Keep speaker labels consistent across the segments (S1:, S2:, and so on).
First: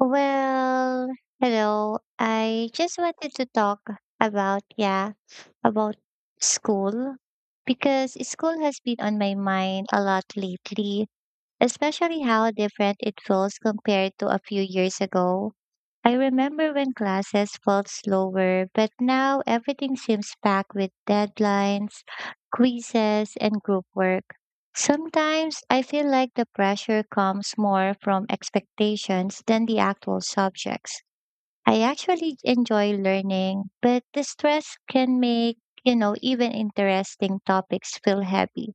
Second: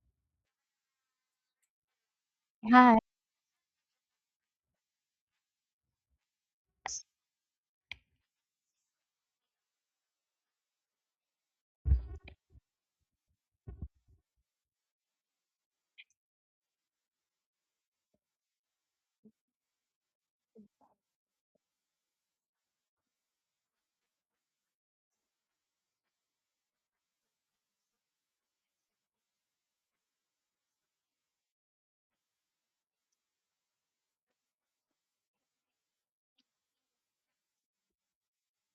S1: Well, hello. I just
S2: Hi.
S1: wanted to talk about, yeah, about school because school has been on my mind a lot lately, especially how different it feels compared to a few years ago. I remember when classes felt slower, but now everything seems packed with deadlines, quizzes, and group work. Sometimes I feel like the pressure comes more from expectations than the actual subjects. I actually enjoy learning, but the stress can make, even interesting topics feel heavy.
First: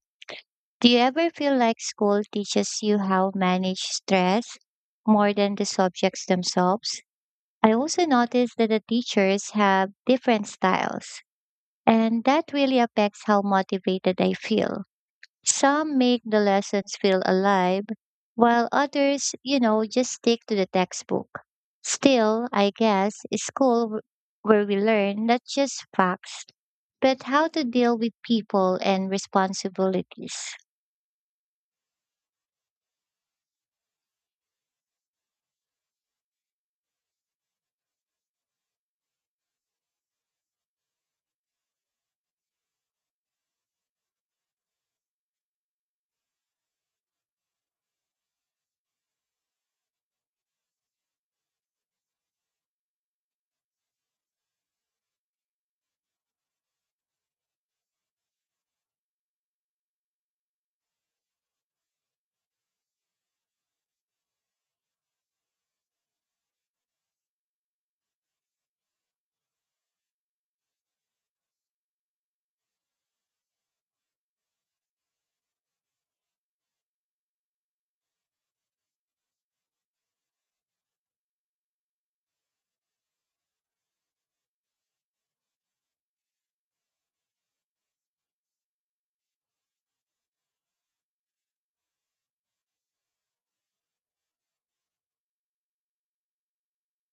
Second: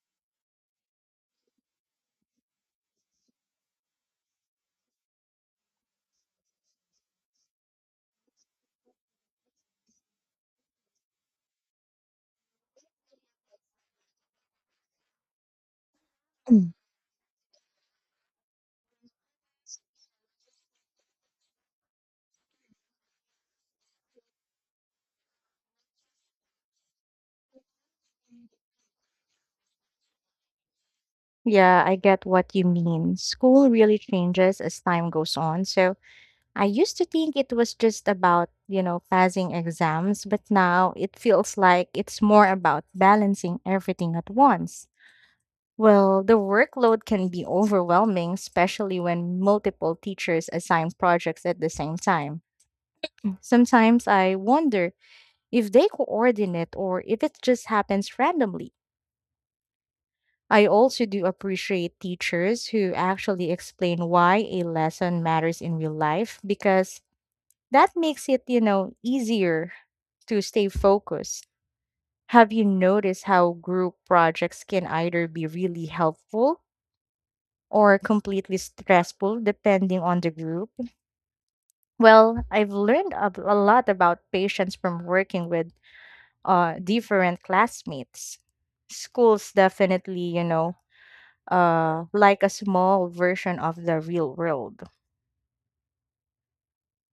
S1: Do you ever feel like school teaches you how to manage stress more than the subjects themselves? I also noticed that the teachers have different styles, and that really affects how motivated I feel. Some make the lessons feel alive, while others, just stick to the textbook. Still, I guess, is school where we learn not just facts, but how to deal with people and responsibilities.
S2: Yeah, I get what you mean. School really changes as time goes on. So I used to think it was just about, passing exams, but now it feels like it's more about balancing everything at once. Well, the workload can be overwhelming, especially when multiple teachers assign projects at the same time. Sometimes I wonder if they coordinate or if it just happens randomly. I also do appreciate teachers who actually explain why a lesson matters in real life because that makes it easier to stay focused. Have you noticed how group projects can either be really helpful or completely stressful depending on the group? Well, I've learned a lot about patience from working with different classmates. Schools definitely, like a small version of the real world.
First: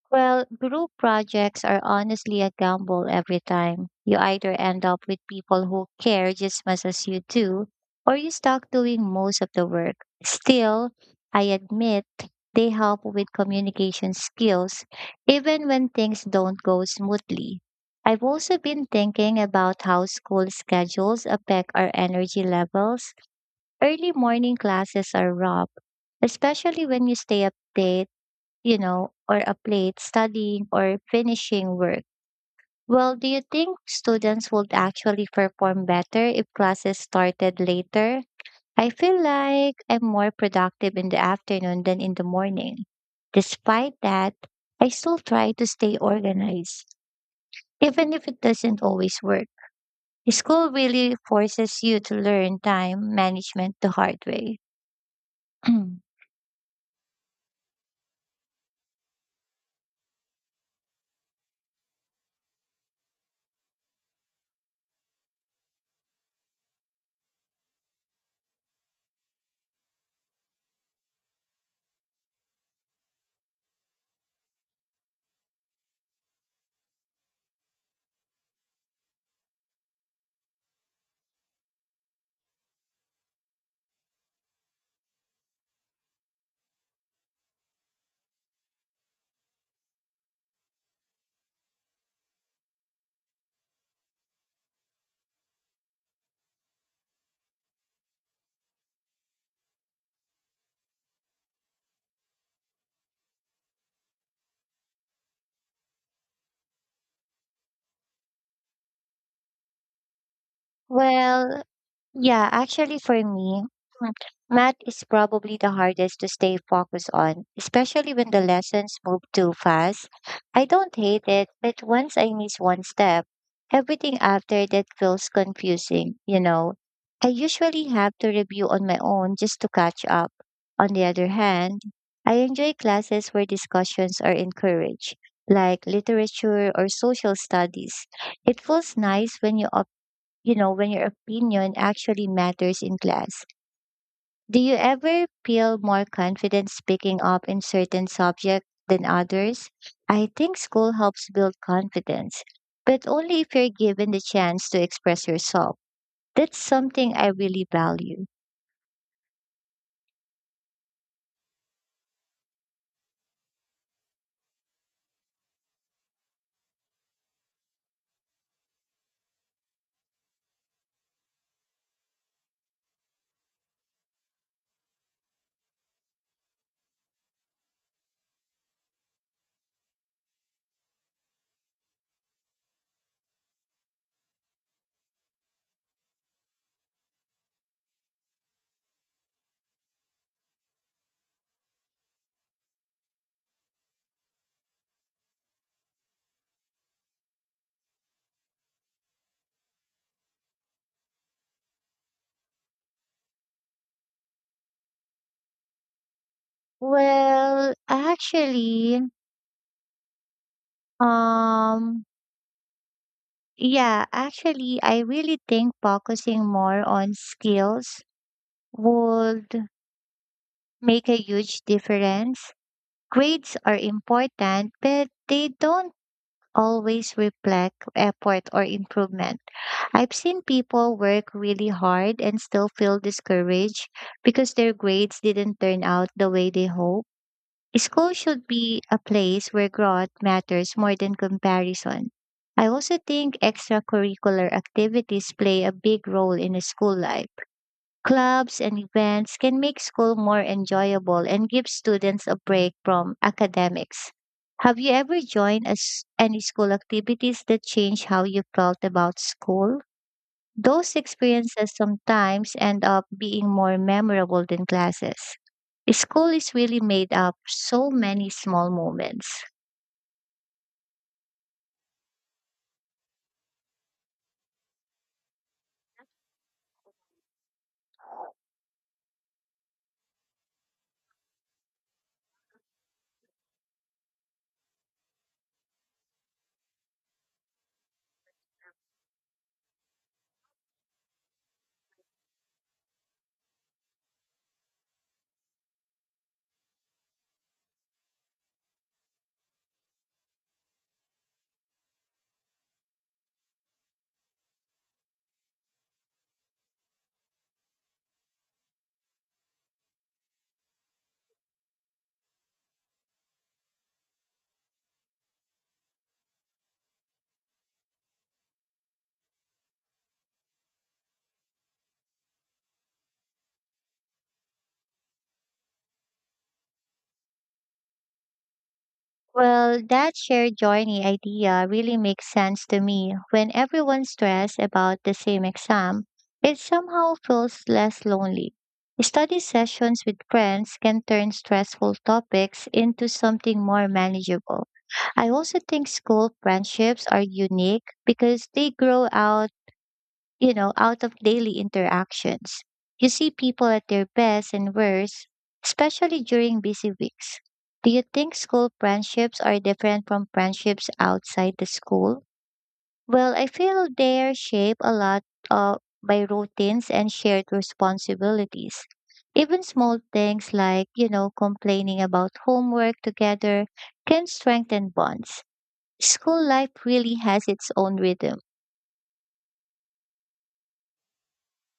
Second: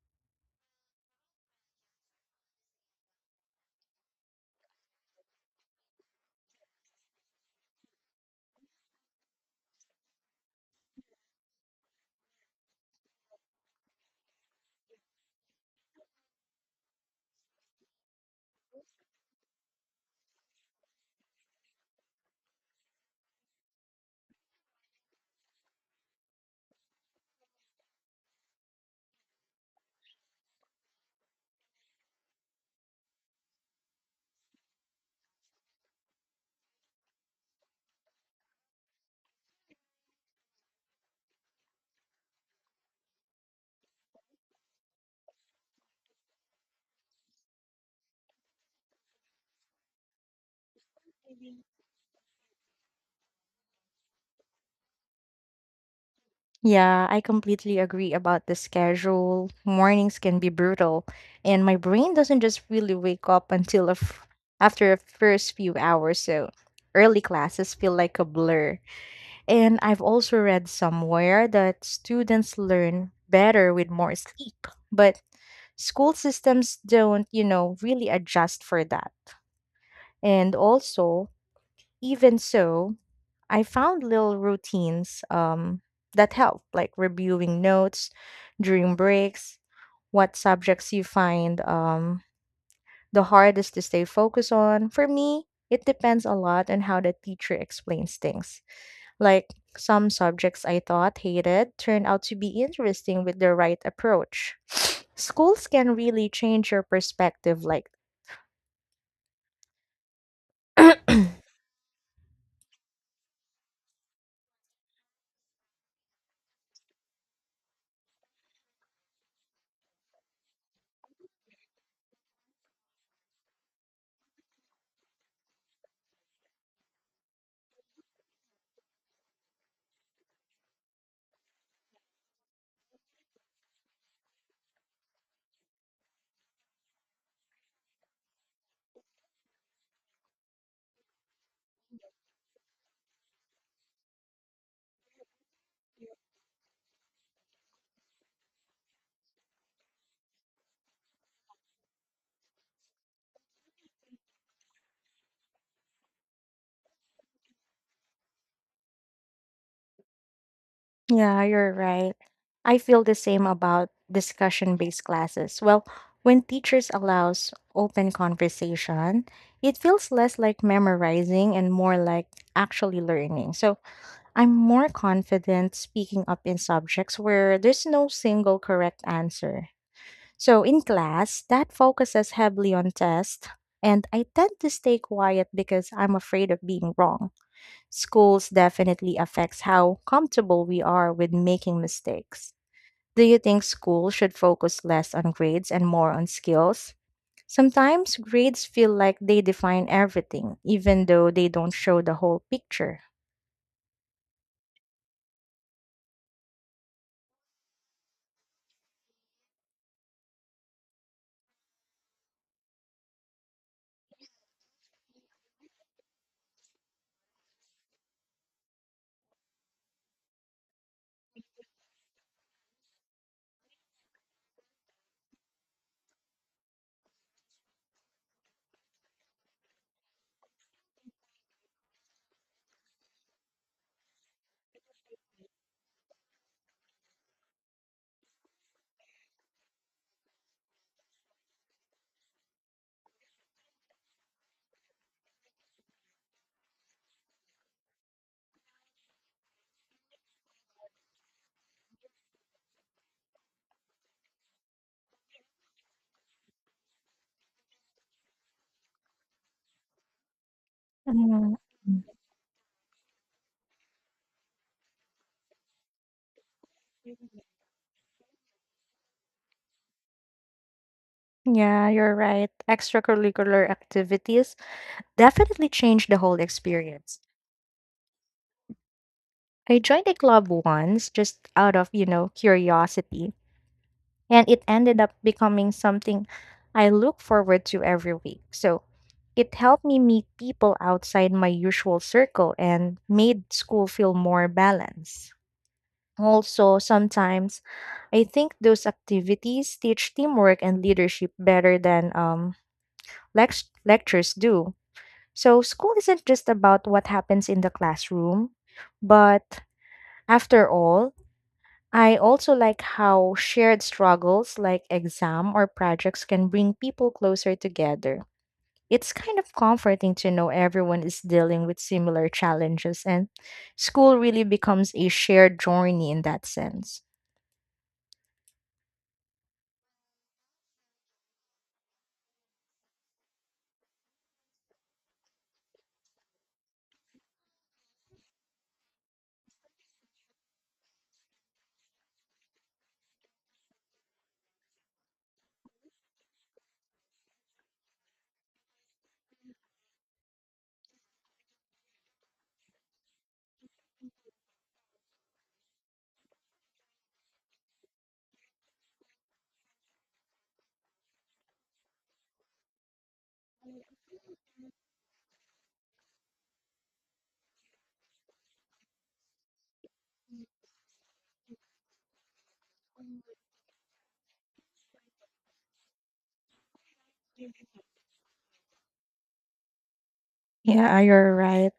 S1: Well, group projects are honestly a gamble every time. You either end up with people who care just as much as you do, or you start doing most of the work. Still, I admit they help with communication skills, even when things don't go smoothly. I've also been thinking about how school schedules affect our energy levels. Early morning classes are rough, especially when you stay up late or a plate studying or finishing work. Well, do you think students would actually perform better if classes started later? I feel like I'm more productive in the afternoon than in the morning. Despite that, I still try to stay organized, even if it doesn't always work. School really forces you to learn time management the hard way.
S2: Yeah, I completely agree about the schedule. Mornings can be brutal, and my brain doesn't just really wake up until after a first few hours. So early classes feel like a blur. And I've also read somewhere that students learn better with more sleep, but school systems don't, really adjust for that. And also, even so, I found little routines that help, like reviewing notes during breaks, what subjects you find the hardest to stay focused on. For me, it depends a lot on how the teacher explains things. Like some subjects I thought hated turned out to be interesting with the right approach. Schools can really change your perspective like.
S1: well, Yeah, actually, for me, mm, math is probably the hardest to stay focused on, especially when the lessons move too fast. I don't hate it, but once I miss one step, everything after that feels confusing. I usually have to review on my own just to catch up. On the other hand, I enjoy classes where discussions are encouraged, like literature or social studies. It feels nice when when your opinion actually matters in class. Do you ever feel more confident speaking up in certain subjects than others? I think school helps build confidence, but only if you're given the chance to express yourself. That's something I really value.
S2: Yeah, you're right. I feel the same about discussion-based classes. Well, when teachers allows open conversation, it feels less like memorizing and more like actually learning. So, I'm more confident speaking up in subjects where there's no single correct answer. So, in class, that focuses heavily on tests, and I tend to stay quiet because I'm afraid of being wrong. Schools definitely affects how comfortable we are with making mistakes. Do you think school should focus less on grades and more on skills? Sometimes grades feel like they define everything, even though they don't show the whole picture.
S1: Well, actually, um, yeah, actually, I really think focusing more on skills would make a huge difference. Grades are important, but they don't always reflect effort or improvement. I've seen people work really hard and still feel discouraged because their grades didn't turn out the way they hoped. School should be a place where growth matters more than comparison. I also think extracurricular activities play a big role in a school life. Clubs and events can make school more enjoyable and give students a break from academics. Have you ever joined a s any school activities that changed how you felt about school? Those
S2: Mm,
S1: experiences sometimes end up being more memorable than classes. School is really made up so many small moments.
S2: yeah, you're right. Extracurricular activities definitely change the whole experience. I joined a club once just out of, curiosity, and it ended up becoming something I look forward to every week. So it helped me meet people outside my usual circle and made school feel more balanced. Also, sometimes I think those activities teach teamwork and leadership better than lectures do. So, school isn't just about what happens in the classroom, but after all, I also like how shared struggles like exam or projects can bring people closer together. It's kind of comforting to know everyone is dealing with similar challenges, and school really becomes a shared journey in that sense.
S1: Well, that shared journey idea really makes sense to me. When everyone's stressed about the same exam, it somehow feels less lonely. Study sessions with friends can turn stressful topics into something more manageable. I also think school friendships are unique because they grow out you know, out of daily interactions. You see people at their best and worst, especially during busy weeks. Do you think school friendships are different from friendships outside the school? Well, I feel they are shaped a lot uh, by routines and shared responsibilities. Even small things like, complaining about homework together can strengthen bonds. School life really has its own rhythm.
S2: Yeah, you're right.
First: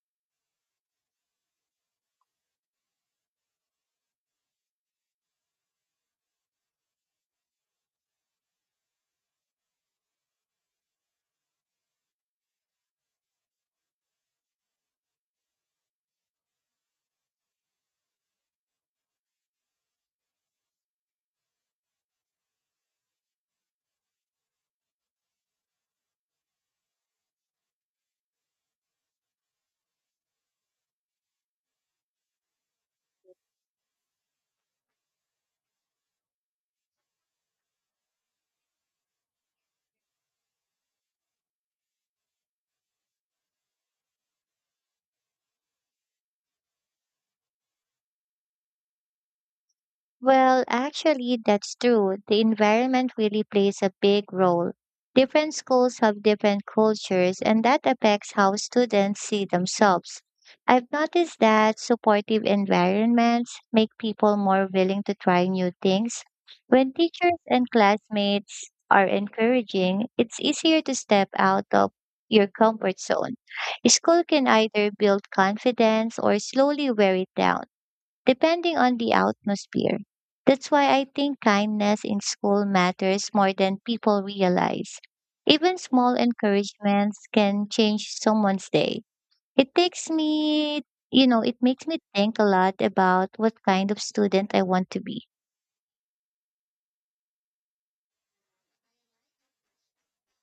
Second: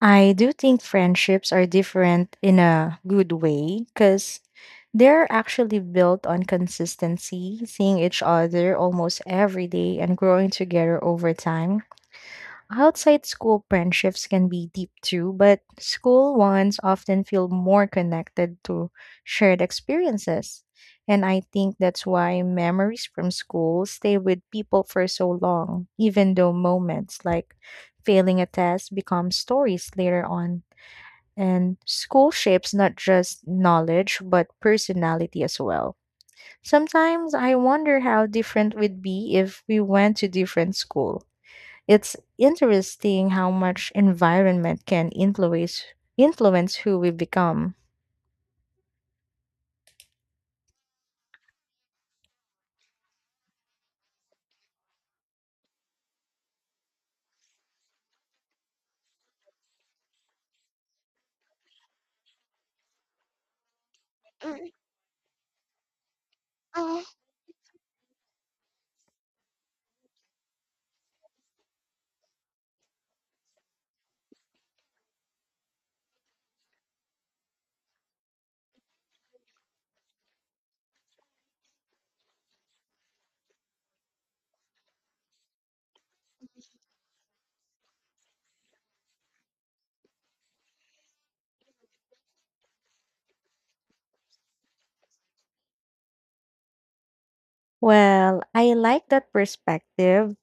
S2: I do think friendships are different in a good way because they're actually built on consistency, seeing each other almost every day, and growing together over time. Outside school friendships can be deep too, but school ones often feel more connected to shared experiences. And I think that's why memories from school stay with people for so long, even though moments like failing a test become stories later on. And school shapes not just knowledge, but personality as well. Sometimes I wonder how different we'd be if we went to different school. It's interesting how much environment can influence who we become.
S1: Well, actually, that's true. The environment really plays a big role. Different schools have different cultures, and that affects how students see themselves. I've noticed that supportive environments make people more willing to try new things. When teachers and classmates are encouraging, it's easier to step out of your comfort zone. School can either build confidence or slowly wear it down depending on the atmosphere. That's why I think kindness in school matters more than people realize. Even small encouragements can change someone's day. It takes me, you know, it makes me think a lot about what kind of student I want to be.
S2: Well, I like that perspective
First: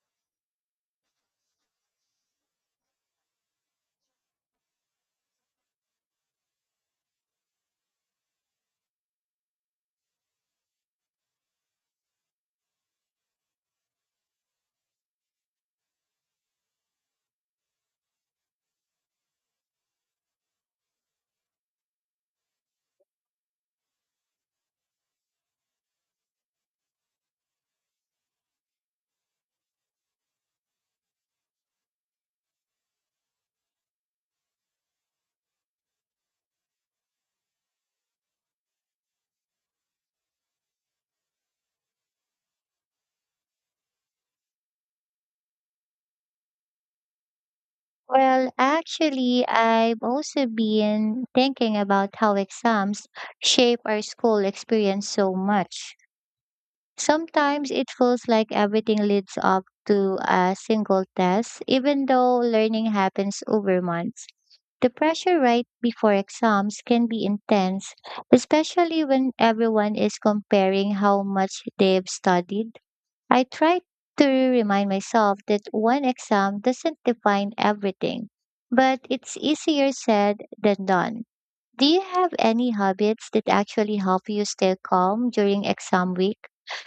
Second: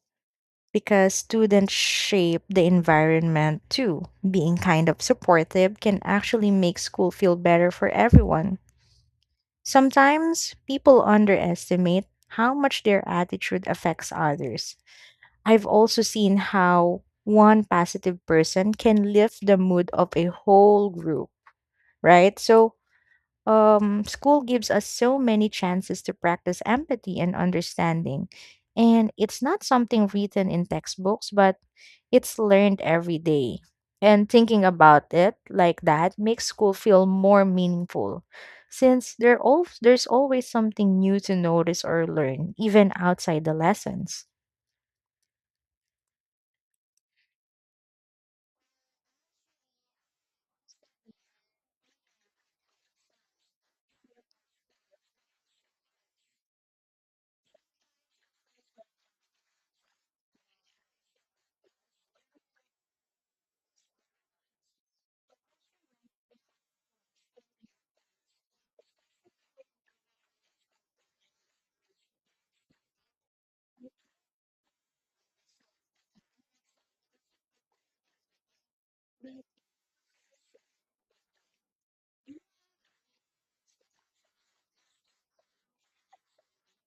S2: because students shape the environment too. Being kind of supportive can actually make school feel better for everyone. Sometimes people underestimate how much their attitude affects others. I've also seen how one positive person can lift the mood of a whole group, right? So school gives us so many chances to practice empathy and understanding. And it's not something written in textbooks, but it's learned every day. And thinking about it like that makes school feel more meaningful since there's always something new to notice or learn, even outside the lessons.
S1: Well, actually, I've also been thinking about how exams shape our school experience so much. Sometimes it feels like everything leads up to a single test, even though learning happens over months. The pressure right before exams can be intense, especially when everyone is comparing how much they've studied. I try to remind myself that one exam doesn't define everything, but it's easier said than done. Do you have any habits that actually help you stay calm during exam week?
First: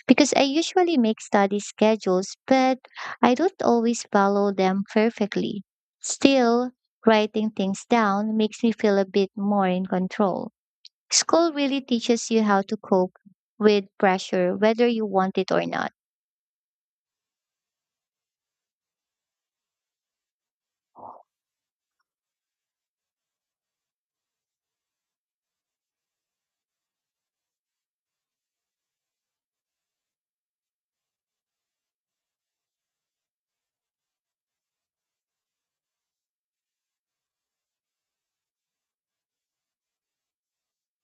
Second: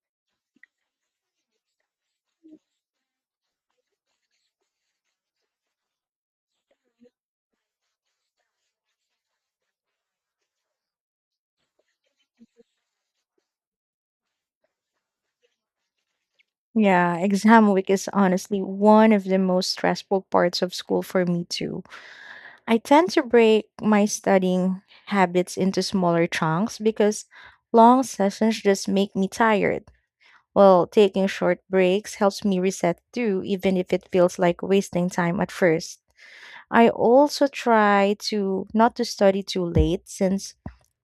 S1: Because I usually make study schedules, but I don't always follow them perfectly. Still, writing things down makes me feel a bit more in control. School really teaches you how to cope with pressure, whether you want it or not.
S2: Yeah, exam week is honestly one of the most stressful parts of school for me, too. I tend to break my studying habits into smaller chunks because long sessions just make me tired. Well, taking short breaks helps me reset too, even if it feels like wasting time at first. I also try to not to study too late since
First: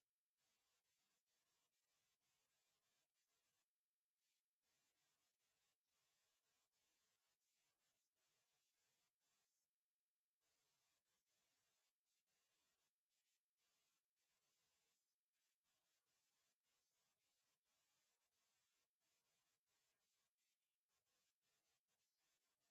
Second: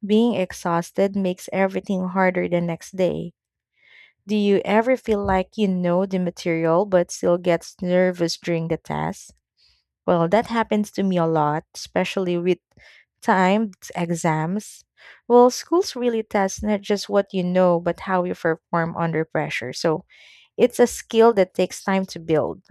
S2: being exhausted makes everything harder the next day. Do you ever feel like you know the material but still gets nervous during the test? Well, that happens to me a lot, especially with timed exams. Well, schools really test not just what you know, but how you perform under pressure. So it's a skill that takes time to build.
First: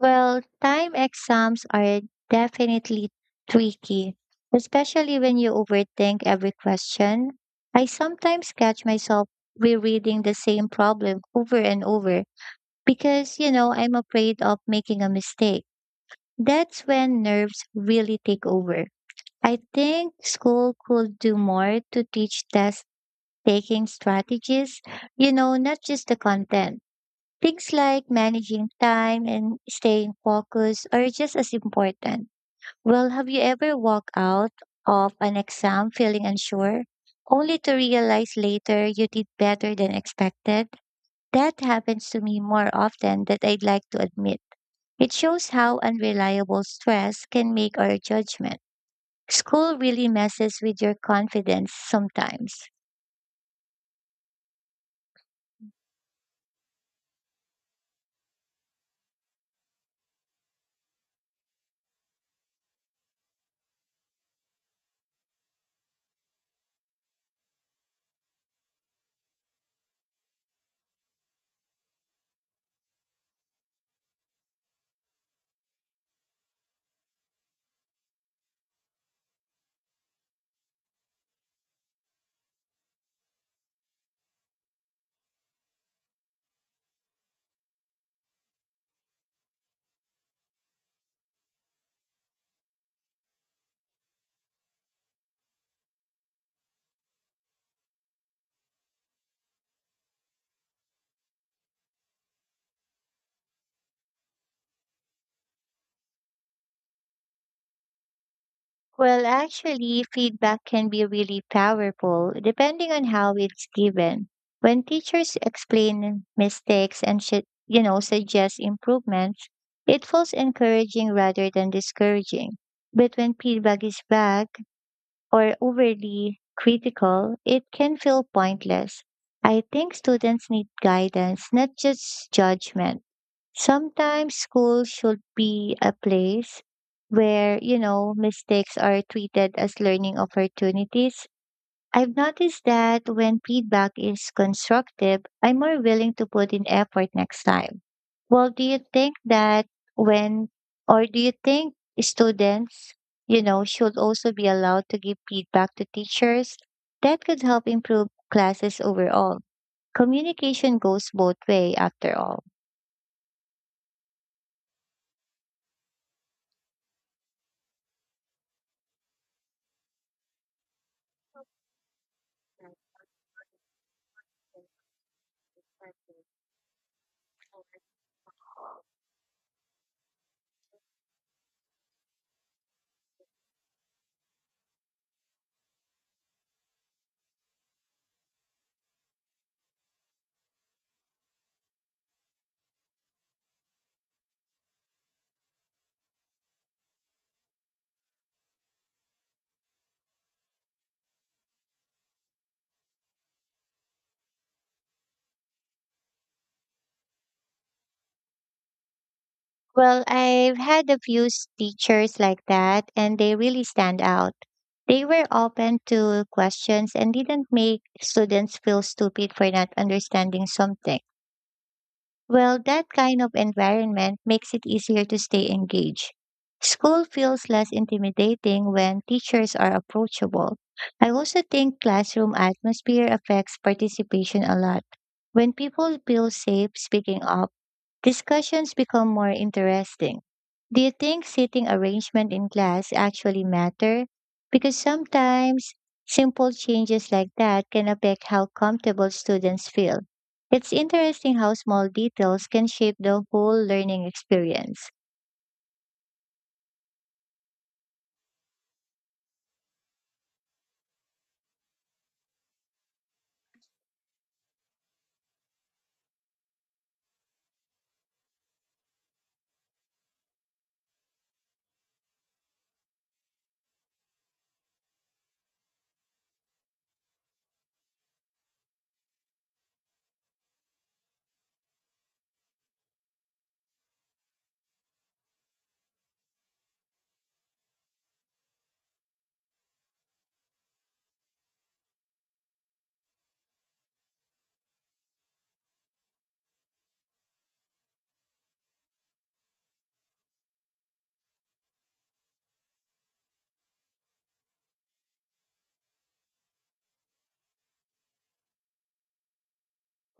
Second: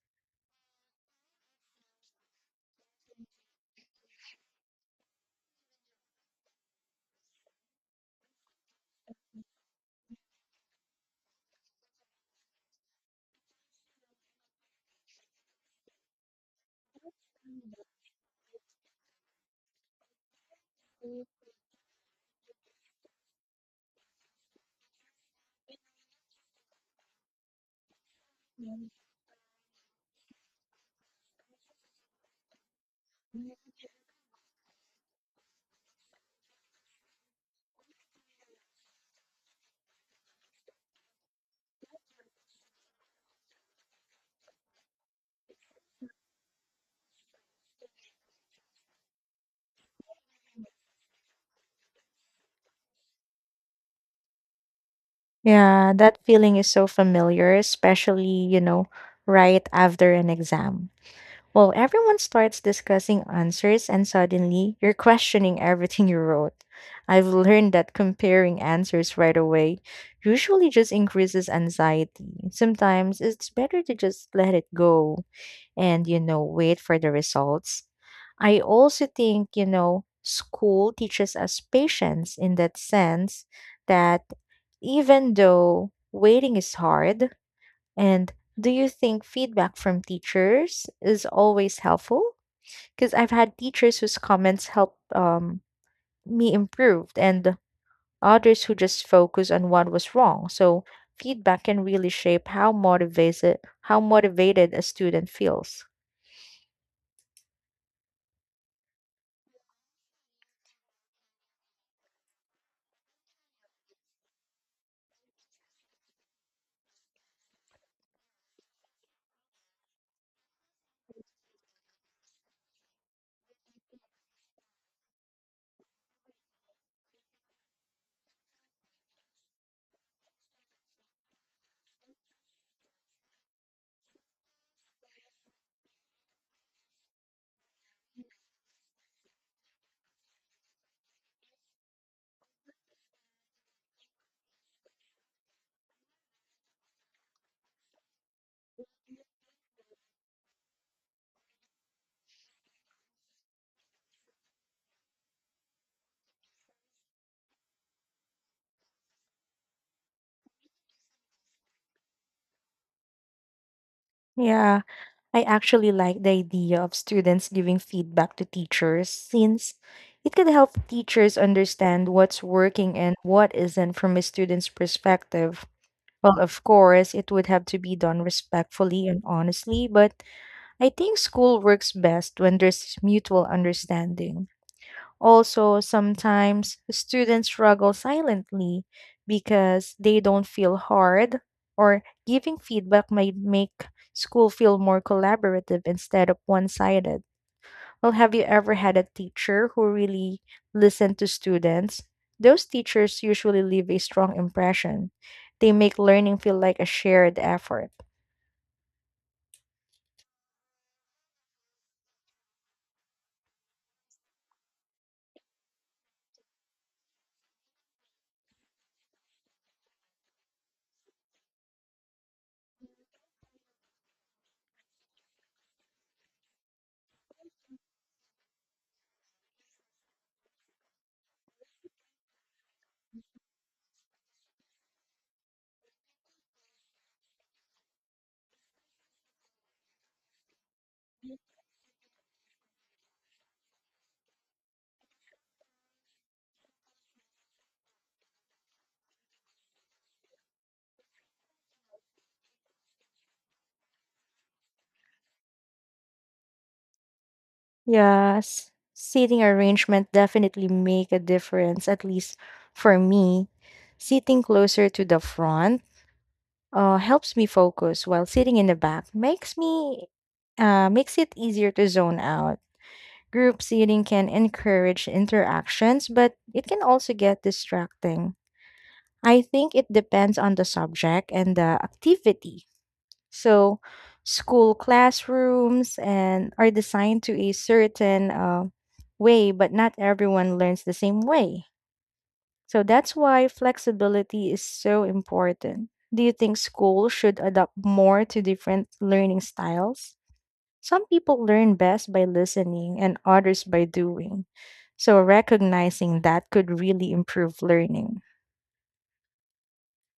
S1: Well, time exams are definitely tricky, especially when you overthink every question. I sometimes catch myself rereading the same problem over and over because, I'm afraid of making a mistake. That's when nerves really take over. I think school could do more to teach test taking strategies, not just the content. Things like managing time and staying focused are just as important. Well, have you ever walked out of an exam feeling unsure, only to realize later you did better than expected? That happens to me more often than I'd like to admit. It shows how unreliable stress can make our judgment. School really messes with your confidence sometimes. М.
S2: Yeah, that feeling is so familiar, especially, right after an exam. Well, everyone starts discussing answers, and suddenly you're questioning everything you wrote. I've learned that comparing answers right away usually just increases anxiety. Sometimes it's better to just let it go and wait for the results. I also think, school teaches us patience in that sense that even though waiting is hard, and do you think feedback from teachers is always helpful? Because I've had teachers whose comments helped me improve and others who just focus on what was wrong. So feedback can really shape how motivated a student feels.
S1: Well, actually, feedback can be really powerful depending on how it's given. When teachers explain mistakes and should, suggest improvements, it feels encouraging rather than discouraging. But when feedback is vague, or overly critical, it can feel pointless. I think students need guidance, not just judgment. Sometimes school should be a place where, mistakes are treated as learning opportunities. I've noticed that when feedback is constructive, I'm more willing to put in effort next time. Well, when, do you think students, should also be allowed to give feedback to teachers? That could help improve classes overall. Communication goes both way after all.
S2: Yeah, I actually like the idea of students giving feedback to teachers since it could help teachers understand what's working and what isn't from a student's perspective. Well, of course, it would have to be done respectfully and honestly, but I think school works best when there's mutual understanding. Also, sometimes students struggle silently because they don't feel hard, or giving feedback might make school feel more collaborative instead of one sided. Well, have you ever had a teacher who really listened to students? Those teachers usually leave a strong impression. They make learning feel like a shared effort.
S1: Well, I've had a few teachers like that, and they really stand out. They were open to questions and didn't make students feel stupid for not understanding something. Well, that kind of environment makes it easier to stay engaged. School feels less intimidating when teachers are approachable. I also think classroom atmosphere affects participation a lot. When people feel safe speaking up, discussions become more interesting. Do you think seating arrangement in class actually matter? Because sometimes simple changes like that can affect how comfortable students feel. It's interesting how small details can shape the whole learning experience.
S2: Yes, seating arrangement definitely make a difference, at least for me. Sitting closer to the front helps me focus, while sitting in the back makes it easier to zone out. Group seating can encourage interactions, but it can also get distracting. I think it depends on the subject and the activity. So, school classrooms and are designed to a certain way, but not everyone learns the same way. So that's why flexibility is so important. Do you think school should adapt more to different learning styles? Some people learn best by listening and others by doing. So recognizing that could really improve learning.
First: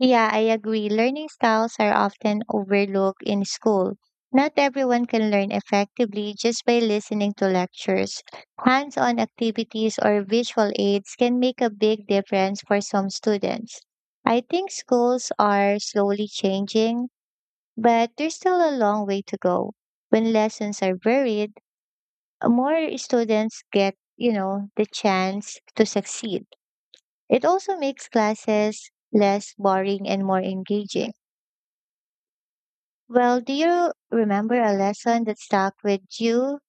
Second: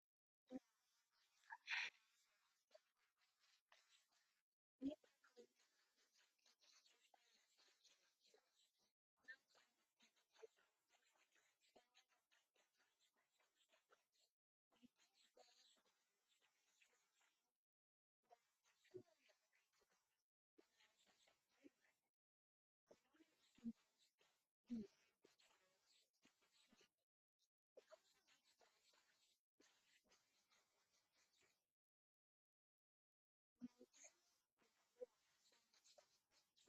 S1: Yeah, I agree. Learning styles are often overlooked in school. Not everyone can learn effectively just by listening to lectures. Hands on activities or visual aids can make a big difference for some students. I think schools are slowly changing, but there's still a long way to go. When lessons are varied, more students get, the chance to succeed. It also makes classes less boring and more engaging. Well, do you remember a lesson that stuck with you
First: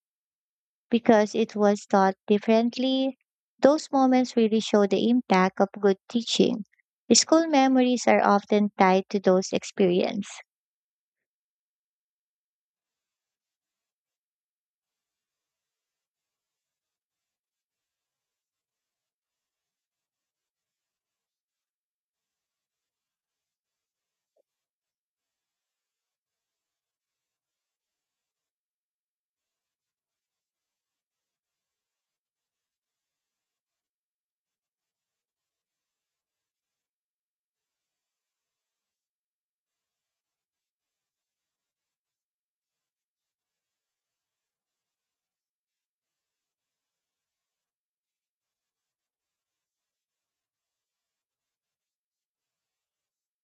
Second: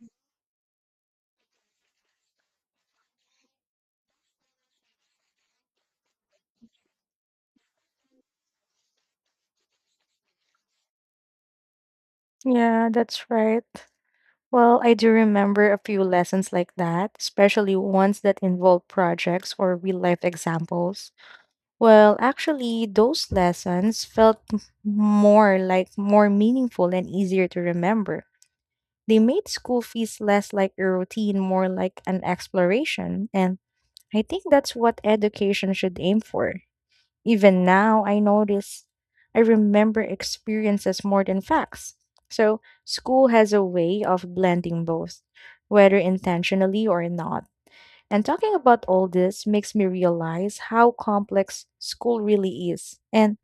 S1: because it was taught differently? Those moments really show the impact of good teaching. School memories are often tied to those experiences.
S2: Yeah, that's right. Well, I do remember a few lessons like that, especially ones that involve projects or real life examples. Well, actually, those lessons felt more meaningful and easier to remember. They made school fees less like a routine, more like an exploration. And I think that's what education should aim for. Even now, I notice I remember experiences more than facts. So, school has a way of blending both, whether intentionally or not. And talking about all this makes me realize how complex school really is. And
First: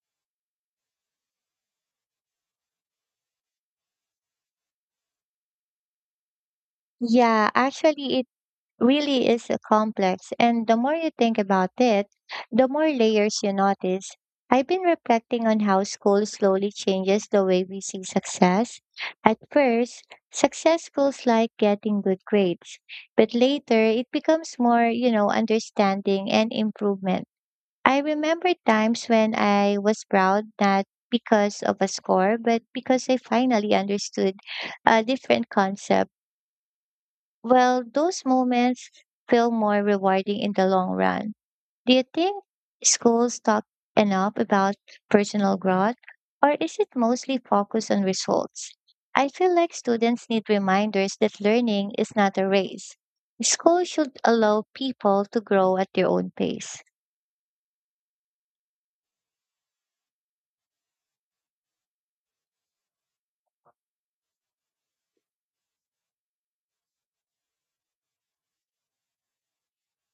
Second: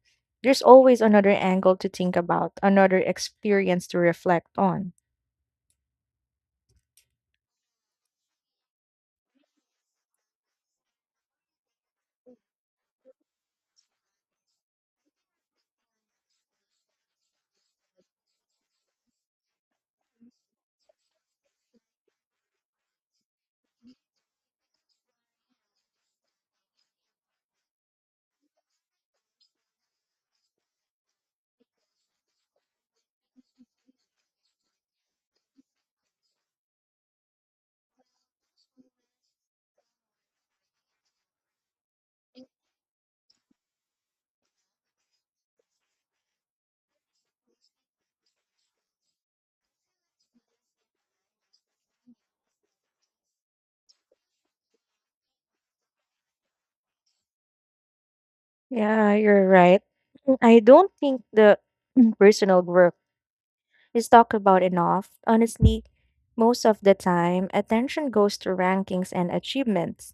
S2: there's always another angle to think about, another experience to reflect on.
S1: Yeah, actually, it really is a complex. And the more you think about it, the more layers you notice. I've been reflecting on how school slowly changes the way we see success. At first, success feels like getting good grades, but later it becomes more, understanding and improvement. I remember times when I was proud not because of a score, but because I finally understood a different concept. Well, those moments feel more rewarding in the long run. Do you think schools talk enough about personal growth, or is it mostly focused on results? I feel like students need reminders that learning is not a race. Schools should allow people to grow at their own pace.
S2: Yeah, you're right. I don't think the personal growth is talked about enough. Honestly, most of the time, attention goes to rankings and achievements.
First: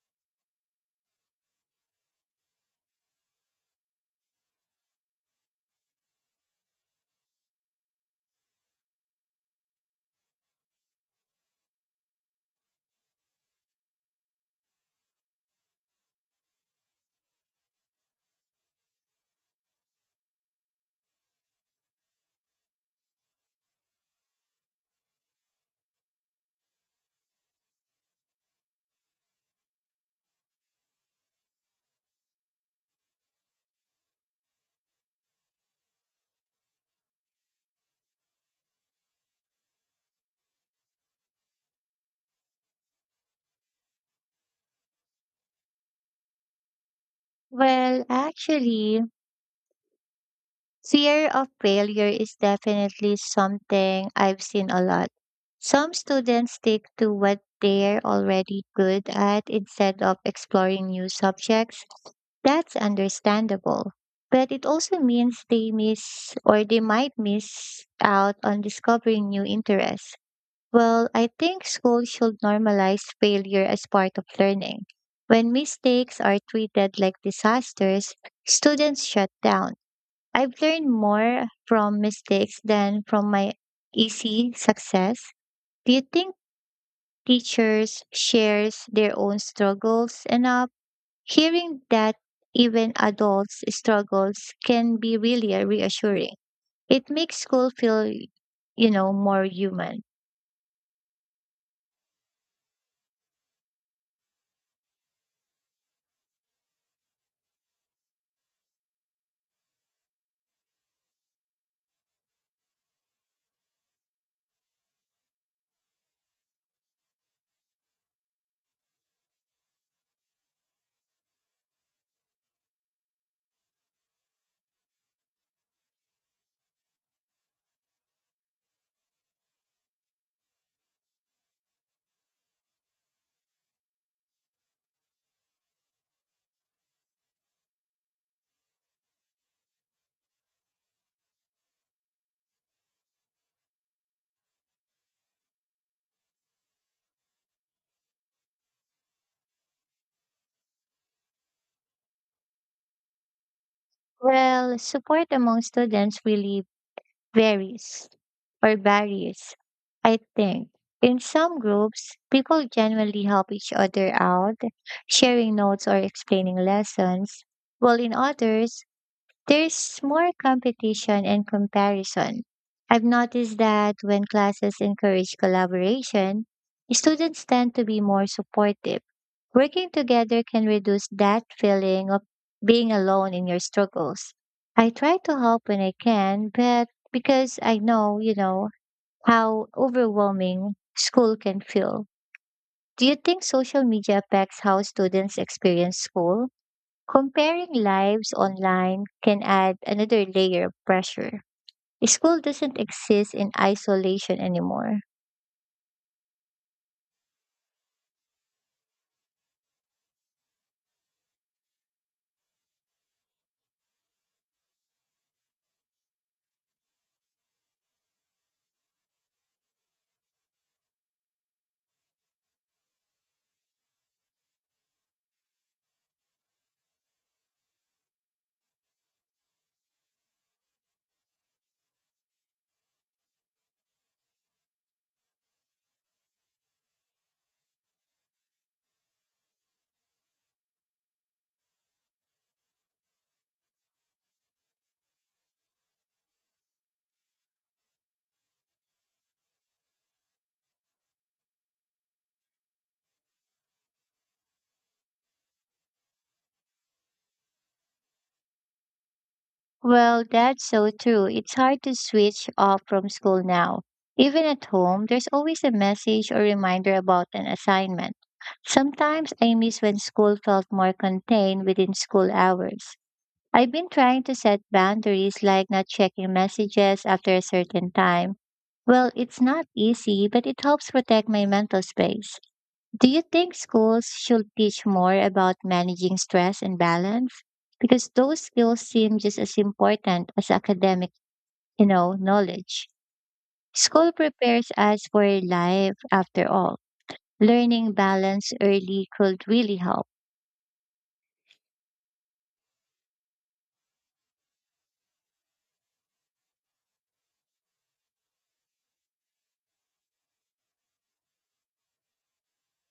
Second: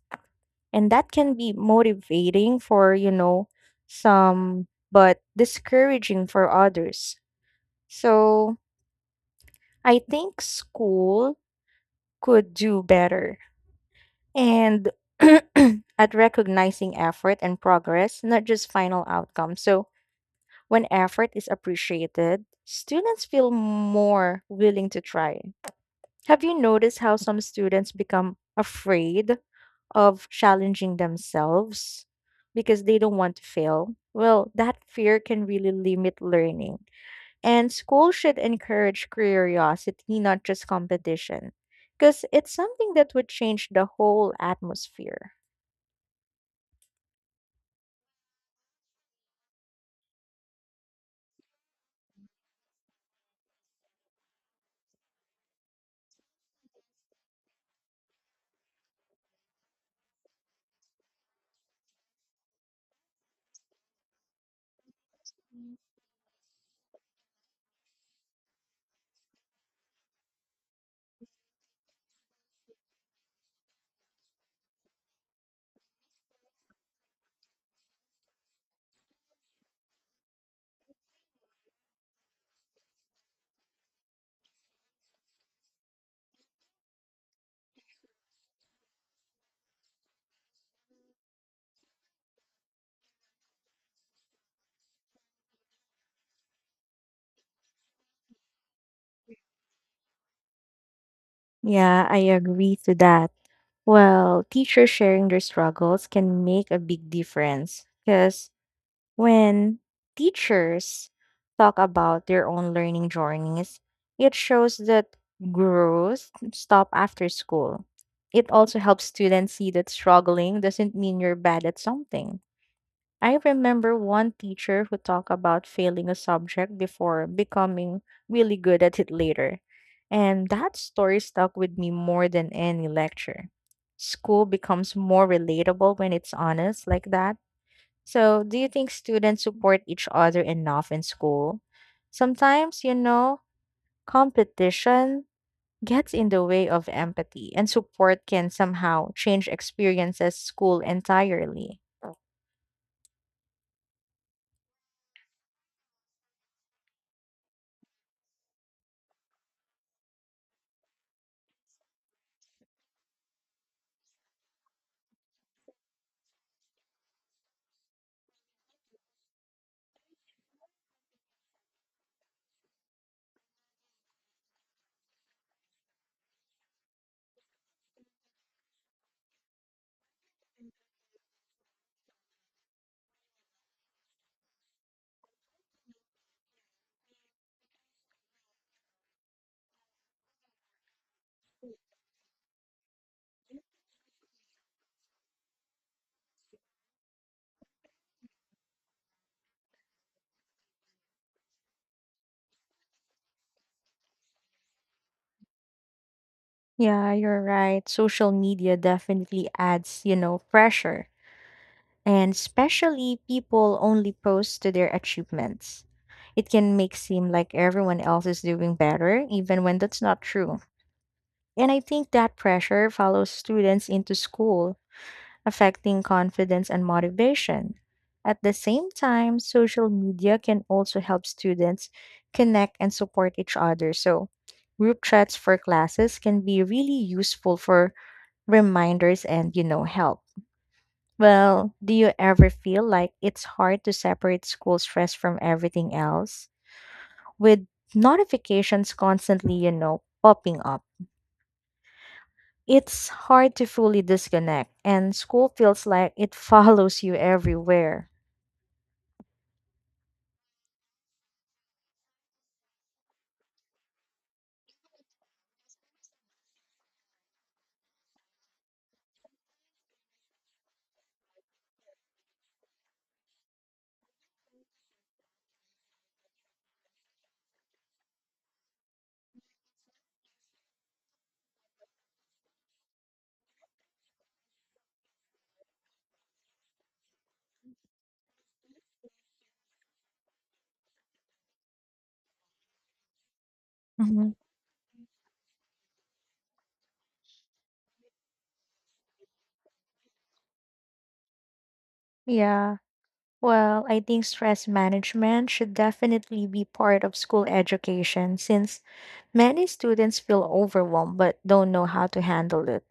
S2: And that can be motivating for, some, but discouraging for others. So I think school could do better. And at recognizing effort and progress, not just final outcome. So when effort is appreciated, students feel more willing to try. Have you noticed how some students become afraid of challenging themselves because they don't want to fail? Well, that fear can really limit learning. And school should encourage curiosity, not just competition, because it's something that would change the whole atmosphere.
S1: Well, actually, fear of failure is definitely something I've seen a lot. Some students stick to what they're already good at instead of exploring new subjects. That's understandable. But it also means they might miss out on discovering new interests. Well, I think school should normalize failure as part of learning. When mistakes are treated like disasters, students shut down. I've learned more from mistakes than from my easy success. Do you think teachers shares their own struggles enough? Hearing that even adults struggles can be really reassuring. It makes school feel, more human.
S2: Yeah, I agree to that. Well, teachers sharing their struggles can make a big difference because when teachers talk about their own learning journeys, it shows that growth stop after school. It also helps students see that struggling doesn't mean you're bad at something. I remember one teacher who talked about failing a subject before becoming really good at it later. And that story stuck with me more than any lecture. School becomes more relatable when it's honest like that. So, do you think students support each other enough in school? Sometimes, competition gets in the way of empathy, and support can somehow change experiences school entirely.
S1: Well, support among students really varies or varies. I think in some groups, people genuinely help each other out, sharing notes or explaining lessons, while in others, there's more competition and comparison. I've noticed that when classes encourage collaboration, students tend to be more supportive. Working together can reduce that feeling of being alone in your struggles. I try to help when I can, but because I know, you know, how overwhelming school can feel. Do you think social media affects how students experience school? Comparing lives online can add another layer of pressure. School doesn't exist in isolation anymore.
S2: Yeah, you're right. Social media definitely adds, pressure. And especially people only post to their achievements. It can make seem like everyone else is doing better, even when that's not true. And I think that pressure follows students into school affecting confidence and motivation. At the same time, social media can also help students connect and support each other. So, group chats for classes can be really useful for reminders and, help. Well, do you ever feel like it's hard to separate school stress from everything else? With notifications constantly, popping up, it's hard to fully disconnect, and school feels like it follows you everywhere.
S1: Well, that's so true. It's hard to switch off from school now. Even at home, there's always a message or reminder about an assignment. Sometimes I miss when school felt more contained within school hours. I've been trying to set boundaries like not checking messages after a certain time. Well, it's not easy, but it helps protect my mental space. Do you think schools should teach more about managing stress and balance? Because those skills seem just as important as academic, knowledge. School
S2: Mhm.
S1: prepares us for life after all. Learning balance early could really help.
S2: Yeah. Well, I think stress management should definitely be part of school education since many students feel overwhelmed but don't know how to handle it.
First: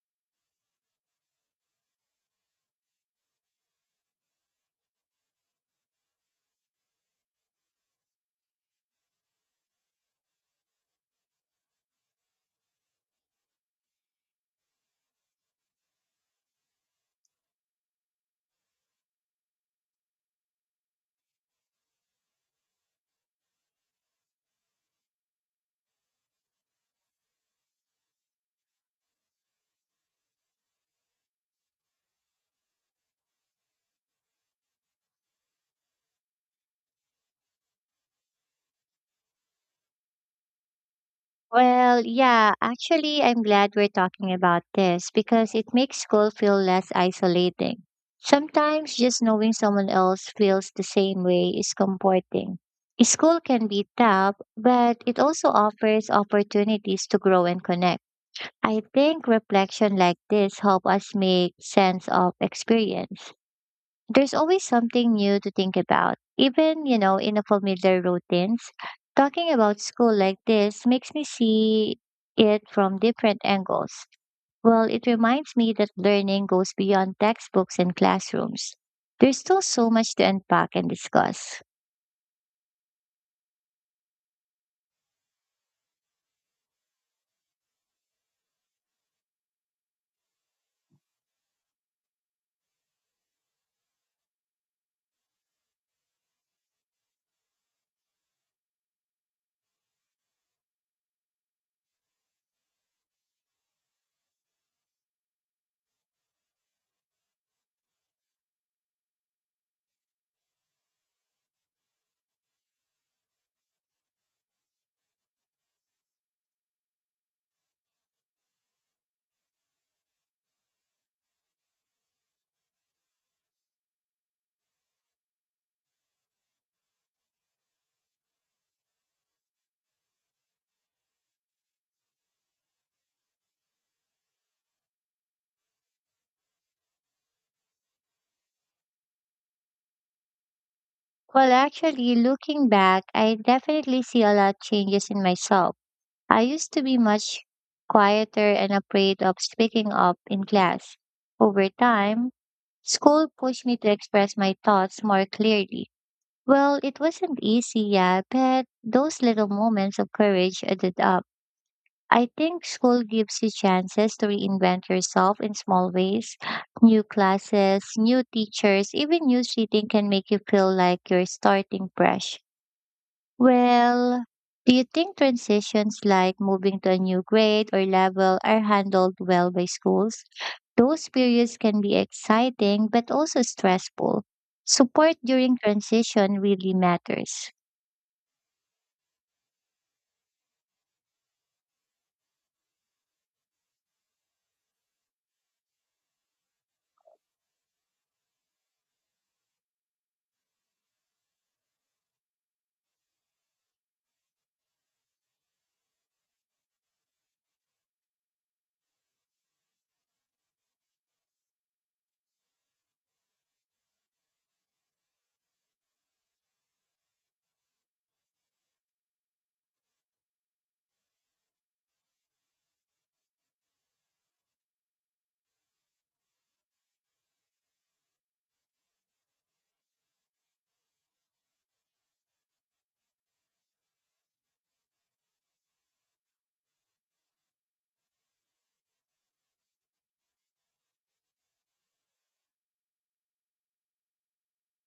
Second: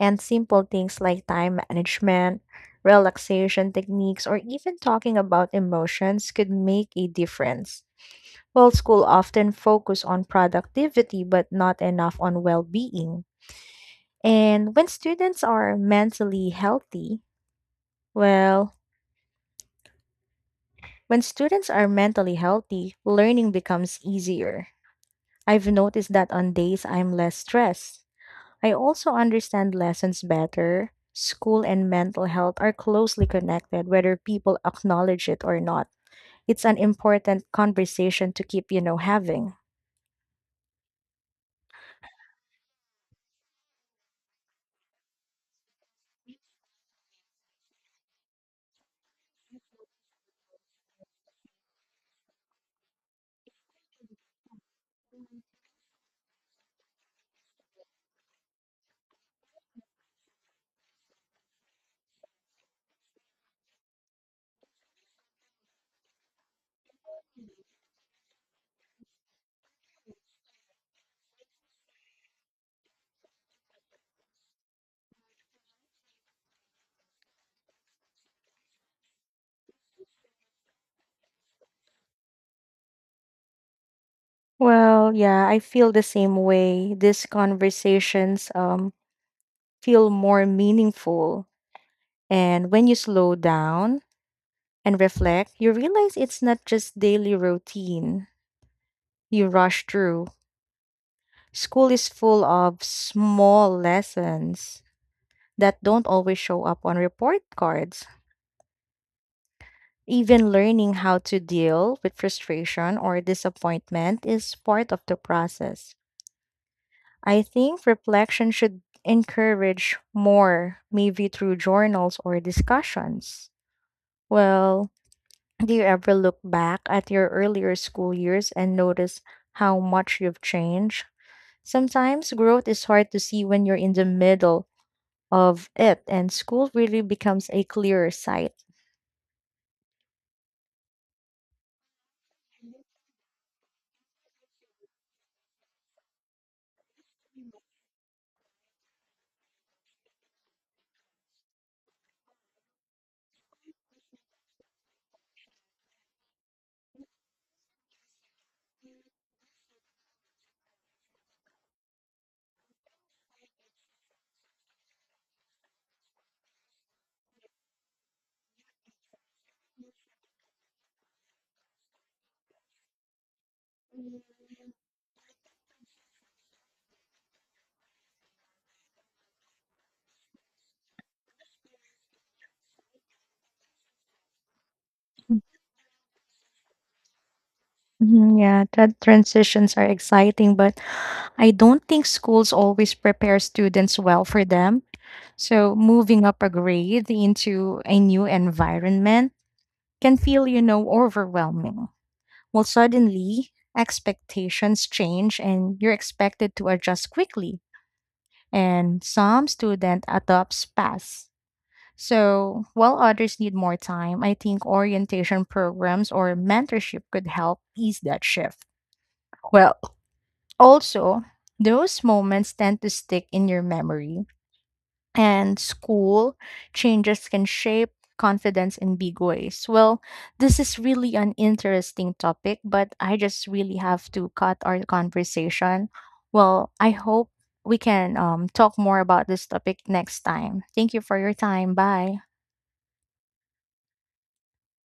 S2: And simple things like time management, relaxation techniques, or even talking about emotions could make a difference. While school often focus on productivity but not enough on well-being. And when students are mentally healthy, well, when students are mentally healthy, learning becomes easier. I've noticed that on days I'm less stressed. I also understand lessons better. School and mental health are closely connected, whether people acknowledge it or not. It's an important conversation to keep, having.
S1: Well, yeah, actually, I'm glad we're talking about this because it makes school feel less isolating. Sometimes just knowing someone else feels the same way is comforting. School can be tough, but it also offers opportunities to grow and connect. I think reflection like this help us make sense of experience. There's always something new to think about, even, in a familiar routines. Talking about school like this makes me see it from different angles. Well, it reminds me that learning goes beyond textbooks and classrooms. There's still so much to unpack and discuss.
S2: Well, yeah, I feel the same way. These conversations feel more meaningful. And when you slow down and reflect, you realize it's not just daily routine you rush through. School is full of small lessons that don't always show up on report cards. Even learning how to deal with frustration or disappointment is part of the process. I think reflection should encourage more, maybe through journals or discussions. Well, do you ever look back at your earlier school years and notice how much you've changed? Sometimes growth is hard to see when you're in the middle of it, and school really becomes a clearer sight.
S1: Well, actually, looking back, I definitely see a lot changes in myself. I used to be much quieter and afraid of speaking up in class. Over time, school pushed me to express my thoughts more clearly. Well, it wasn't easy yet, but those little moments of courage added up. I think school gives you chances to reinvent yourself in small ways. New classes, new teachers, even new seating can make you feel like you're starting fresh. Well, do you think transitions like moving to a new grade or level are handled well by schools? Those periods can be exciting but also stressful. Support during transition really matters.
S2: Mhm. Yeah, that transitions are exciting, but I don't think schools always prepare students well for them. So moving up a grade into a new environment can feel, overwhelming. Well, suddenly expectations change and you're expected to adjust quickly. And some students adopt fast, so, while others need more time, I think orientation programs or mentorship could help ease that shift. Well, also, those moments tend to stick in your memory, and school changes can shape confidence in big ways. Well, this is really an interesting topic, but I just really have to cut our conversation. Well, I hope we can talk more about this topic next time. Thank you for your time. Bye.